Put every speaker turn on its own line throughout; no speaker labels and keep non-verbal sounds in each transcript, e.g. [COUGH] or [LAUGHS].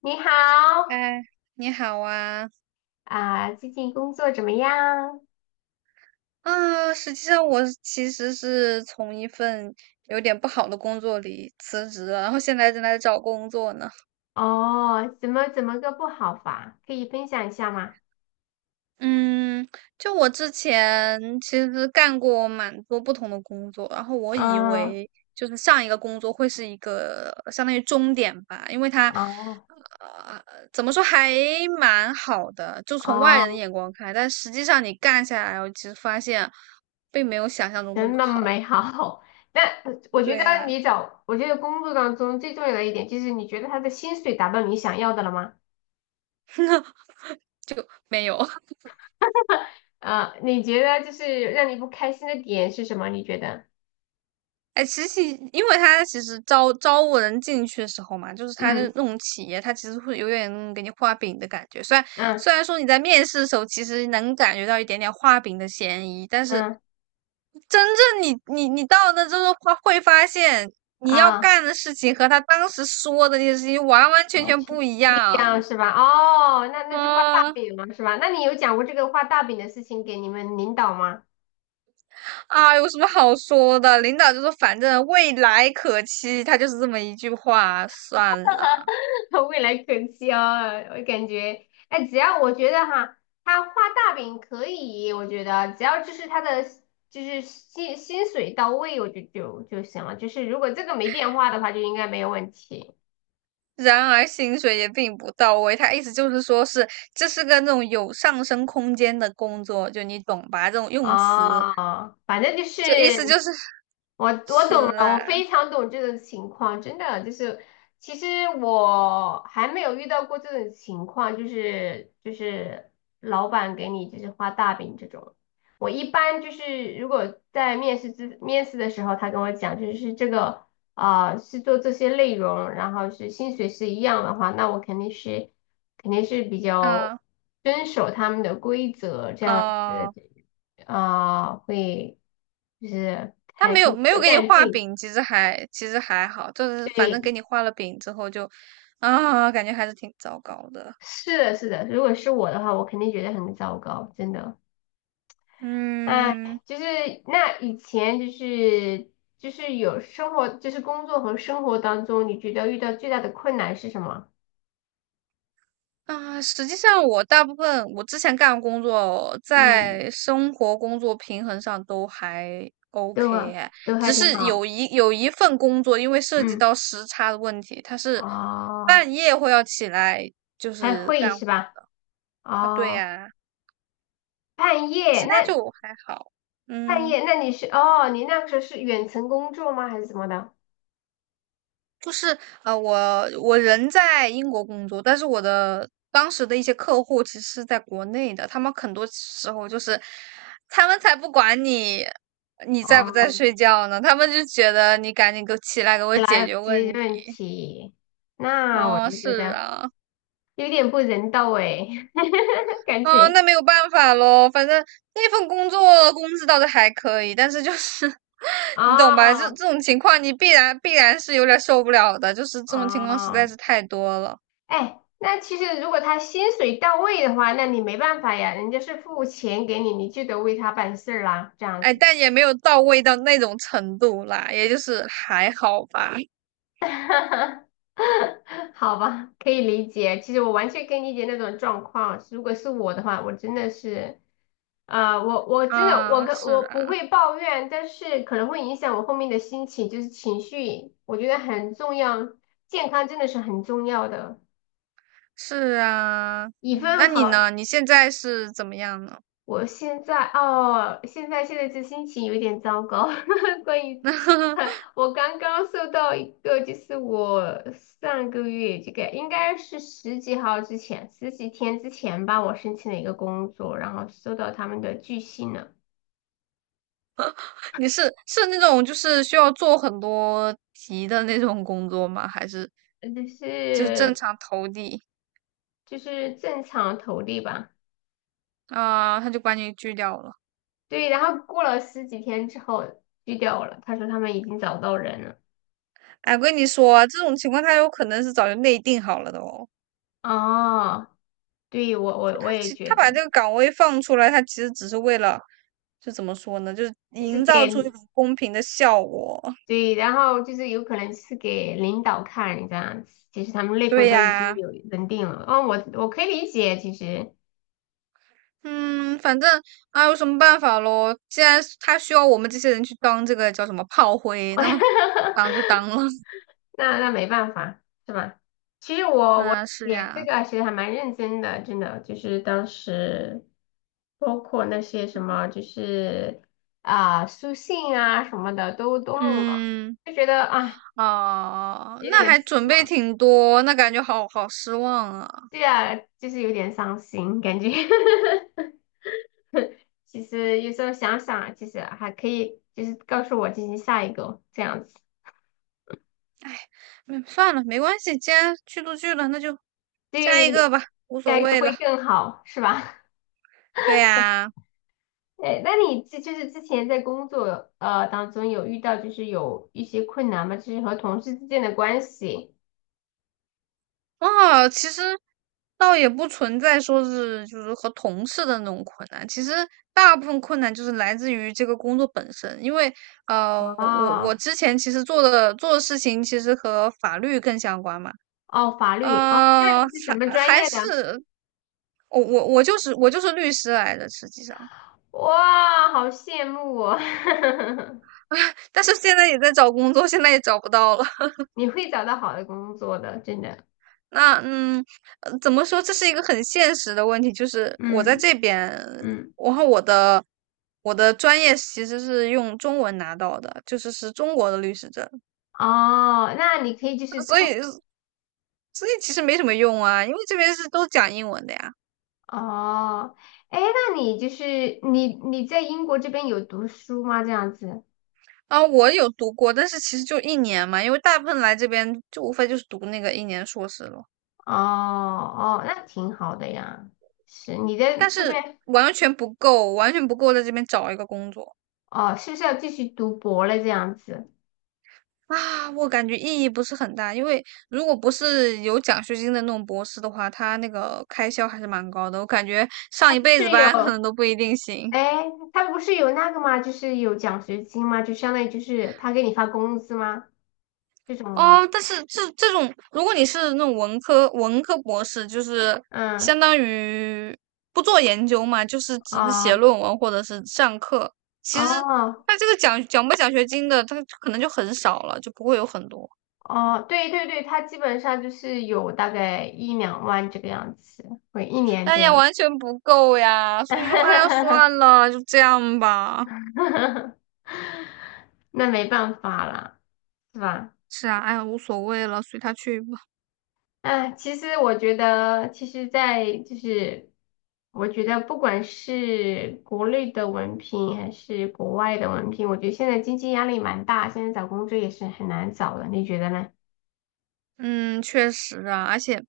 你好，
嗨，你好啊！
啊，最近工作怎么样？
啊，实际上其实是从一份有点不好的工作里辞职了，然后现在正在找工作呢。
哦，怎么个不好法？可以分享一下吗？
嗯，就我之前其实干过蛮多不同的工作，然后我以
嗯，
为就是上一个工作会是一个相当于终点吧，因为它
哦
呃怎么说还蛮好的，就从外人的
哦，
眼光看但实际上你干下来，我其实发现并没有想象中那么
真的
好。
美好。[LAUGHS] 那我觉
对
得
呀、
你找，我觉得工作当中最重要的一点就是你觉得他的薪水达到你想要的了吗？
[LAUGHS] 就没有。[LAUGHS]
啊，你觉得就是让你不开心的点是什么？你觉得？
哎，其实因为他其实招募人进去的时候嘛，就是他的
嗯
那种企业，他其实会有点那种给你画饼的感觉。虽然
嗯
虽然说你在面试的时候，其实能感觉到一点点画饼的嫌疑，但是
嗯
真正你到那之后会发现，你要
啊。
干的事情和他当时说的那些事情完完全
而
全
且
不一
不一
样。
样是吧？哦，那就画大
啊。
饼嘛，是吧？那你有讲过这个画大饼的事情给你们领导吗？
啊，有什么好说的？领导就说反正未来可期，他就是这么一句话，算了。
[LAUGHS] 未来可期哦，我感觉，哎，只要我觉得哈，他画大饼可以，我觉得只要就是他的就是薪水到位，我就行了。就是如果这个没变化的话，就应该没有问题。
然而薪水也并不到位，他意思就是说是这是个那种有上升空间的工作，就你懂吧？这种用词，
哦，反正就是
就意思就是
我懂了，
是
我
啊，
非常懂这种情况，真的就是其实我还没有遇到过这种情况，就是老板给你就是画大饼这种。我一般就是如果在面试的时候，他跟我讲就是这个啊、是做这些内容，然后是薪水是一样的话，那我肯定是比较
啊
遵守他们的规则这样子。
哦，
啊、会就是
他
还
没
跟
有没有
有
给你
干
画
劲。
饼，其实还好，就是反正
对，
给你画了饼之后就啊，感觉还是挺糟糕的，
是的，是的。如果是我的话，我肯定觉得很糟糕，真的。哎，
嗯。
就是那以前就是有生活，就是工作和生活当中，你觉得遇到最大的困难是什么？
啊，实际上我大部分我之前干的工作，
嗯，
在生活工作平衡上都还
都
OK
啊
哎，
都还
只
挺
是
好。
有一份工作，因为涉及
嗯，
到时差的问题，它是
哦，
半夜会要起来就
开
是
会
干
是
活
吧？
啊，对
哦，
呀，
半夜
其他
那
就还好，
半
嗯。
夜那你是哦，你那个时候是远程工作吗？还是怎么的？
就是我人在英国工作，但是我的当时的一些客户其实是在国内的，他们很多时候就是他们才不管你在不在
哦。
睡觉呢，他们就觉得你赶紧给我起来给我
起
解
来
决问
吃
题。
润题，那我
哦，
就觉
是
得
啊，
有点不人道哎，[LAUGHS] 感
哦，
觉
那没有办法咯，反正那份工作工资倒是还可以，但是就是 [LAUGHS] 你懂吧？这
哦
这种情况你必然是有点受不了的，就是这种情况实在
哦，
是太多了。
哎，那其实如果他薪水到位的话，那你没办法呀，人家是付钱给你，你就得为他办事儿啦，这样
哎，
子。
但也没有到位到那种程度啦，也就是还好吧。
[LAUGHS] 哈哈，好吧，可以理解。其实我完全可以理解那种状况。如果是我的话，我真的是，啊、我真的我
啊，
跟
是
我不
啊，
会抱怨，但是可能会影响我后面的心情，就是情绪，我觉得很重要，健康真的是很重要的。
是啊，
一
嗯，那
份
你呢？
好
你现在是怎么样呢？
我现在哦，现在这心情有点糟糕。[LAUGHS] 关于
[LAUGHS]
[LAUGHS] 我刚刚收到一个，就是我上个月这个应该是十几号之前，十几天之前吧，我申请了一个工作，然后收到他们的拒信了，
你是那种就是需要做很多题的那种工作吗？还是
呃就
就是正
是
常投递
就是正常投递吧。
啊，他就把你拒掉了？
对，然后过了十几天之后拒掉我了，他说他们已经找到人了。
哎，我跟你说啊，这种情况他有可能是早就内定好了的哦。
哦，对，我
他
也
其
觉
他把
得，
这个岗位放出来，他其实只是为了就怎么说呢，就是
就是
营造
给。
出一种公平的效果。
对，然后就是有可能是给领导看这样子，其实他们内部
对
都已经
呀，
有人定了。哦，我可以理解，其实，
嗯，反正啊，有什么办法咯？既然是他需要我们这些人去当这个叫什么炮灰，那
[LAUGHS]
么当就当了。[LAUGHS]
那没办法，是吧？其实我
啊，是
写这
呀，
个其实还蛮认真的，真的，就是当时包括那些什么，就是啊、书信啊什么的都弄了，
嗯，
就觉得啊
哦，
有
那
点
还
失
准备
望，
挺多，那感觉好好失望啊。
对啊，就是有点伤心感觉。[LAUGHS] 其实有时候想想，其实还可以，就是告诉我进行下一个这样子，
哎，嗯，算了，没关系，既然去都去了，那就下一个
对，
吧，无
下
所
一个
谓了。
会更好，是吧？
对呀。
[LAUGHS] 哎，那你这就是之前在工作当中有遇到就是有一些困难吗？就是和同事之间的关系？
啊，其实倒也不存在说是就是和同事的那种困难，其实大部分困难就是来自于这个工作本身，因为我
哦
之前其实做的事情其实和法律更相关嘛，
哦，法律哦，那
呃，
你是什么
还
专
还
业的？
是我就是律师来的，实际上，
哇，好羡慕我，
但是现在也在找工作，现在也找不到了。
[LAUGHS] 你会找到好的工作的，真的。
那嗯，怎么说？这是一个很现实的问题，就是我在
嗯
这边，
嗯，
然后我的专业其实是用中文拿到的，就是是中国的律师证，
哦，那你可以就是
所
通。
以所以其实没什么用啊，因为这边是都讲英文的呀。
哦，哎，那你就是你在英国这边有读书吗？这样子？
啊，我有读过，但是其实就一年嘛，因为大部分来这边就无非就是读那个一年硕士了，
哦哦，那挺好的呀。是你在
但
这
是
边
完全不够，完全不够在这边找一个工作。
哦，是不是要继续读博了？这样子？
啊，我感觉意义不是很大，因为如果不是有奖学金的那种博士的话，他那个开销还是蛮高的。我感觉上
他
一
不
辈子
是有
班可能都不一定行
哎，他不是有那个吗？就是有奖学金吗？就相当于就是他给你发工资吗？这种吗？
哦。但是这种，如果你是那种文科博士，就是
嗯，
相当于不做研究嘛，就是只是
啊，
写论文或者是上课。其实
哦
他这个奖不奖学金的，他可能就很少了，就不会有很多。
哦，对对对，他基本上就是有大概一两万这个样子，会一年
哎
这
呀，
样。
完全不够呀！所以说，哎呀，算
[LAUGHS]
了，就这样吧。
[LAUGHS] 那没办法啦，是吧？
是啊，哎呀，无所谓了，随他去吧。
哎，其实我觉得，其实，在就是，我觉得不管是国内的文凭还是国外的文凭，我觉得现在经济压力蛮大，现在找工作也是很难找的，你觉得呢？
嗯，确实啊，而且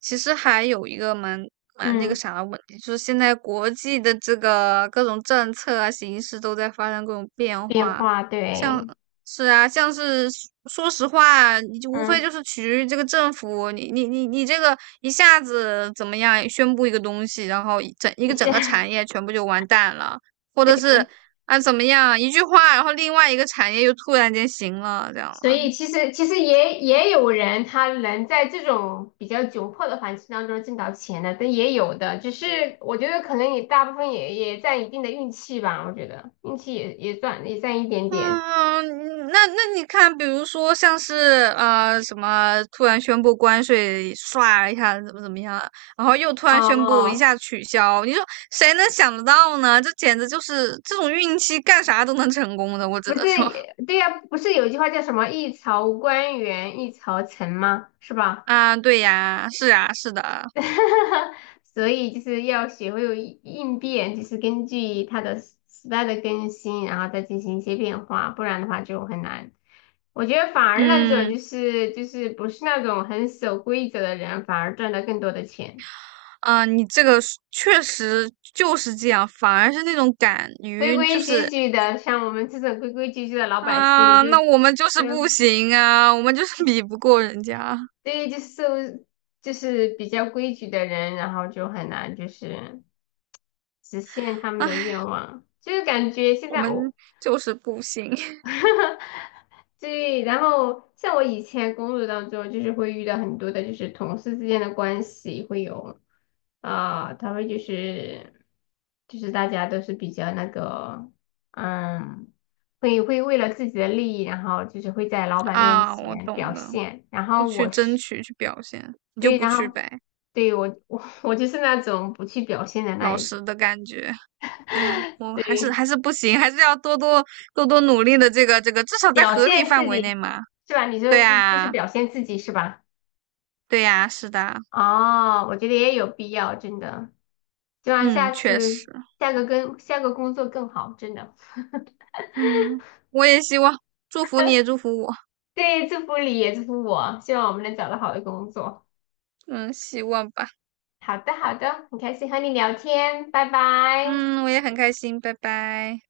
其实还有一个蛮那个
嗯，
啥的问题，就是现在国际的这个各种政策啊、形势都在发生各种变
变
化，
化，
像
对，
像是说实话，你就无非
嗯，
就是取决于这个政府，你这个一下子怎么样宣布一个东西，然后一整一
你
个整
现
个
在
产业全部就完蛋了，或者是啊怎么样一句话，然后另外一个产业又突然间行了，这样
所
啊。
以其实也有人他能在这种比较窘迫的环境当中挣到钱的，但也有的，只是我觉得可能也大部分也占一定的运气吧，我觉得运气也占一点点。
嗯，嗯，那你看，比如说像是什么突然宣布关税，唰一下怎么怎么样，然后又突然宣布一
哦，
下取消，你说谁能想得到呢？这简直就是这种运气，干啥都能成功的，我只
不是
能说 [LAUGHS]
也，对呀、不是有句话叫什么"一朝官员一朝臣"吗？是吧？
啊，对呀，是啊，是的，
[LAUGHS] 所以就是要学会有应变，就是根据它的时代的更新，然后再进行一些变化，不然的话就很难。我觉得反而那种
嗯
就是不是那种很守规则的人，反而赚到更多的钱。
你这个是确实就是这样，反而是那种敢
规
于就
规矩
是
矩的，像我们这种规规矩矩的老百姓，
啊，
就
那我们就
这
是
个
不行啊，我们就是比不过人家。
对，就是受就是比较规矩的人，然后就很难就是实现他们的愿望。就是感觉现
我
在
们
我
就是不行 [LAUGHS]
[LAUGHS] 对，然后像我以前工作当中，就是会遇到很多的，就是同事之间的关系会有啊，他们就是大家都是比较那个，嗯，会为了自己的利益，然后就是会在老板面
啊！我
前
懂
表
的，
现，然
我
后
去
我
争
是
取去表现，你就
对，
不
然
去
后
呗，
对我 [LAUGHS] 我就是那种不去表现的那
老
一种，
实的感觉。哎呀，我还是
对，
还是不行，还是要多多努力的。至少在
表
合理
现
范
自
围内
己
嘛。
是吧？你说
对
是就是
呀，
表现自己是吧？
对呀，是的，
哦，我觉得也有必要，真的，希望
嗯，
下
确
次
实，
下个工作更好，真的。[LAUGHS]
嗯，我也希望，祝福你也祝福我，
对，祝福你也祝福我，希望我们能找到好的工作。
嗯，希望吧，
好的，好的，很开心和你聊天，拜拜。
嗯，我也很开心，拜拜。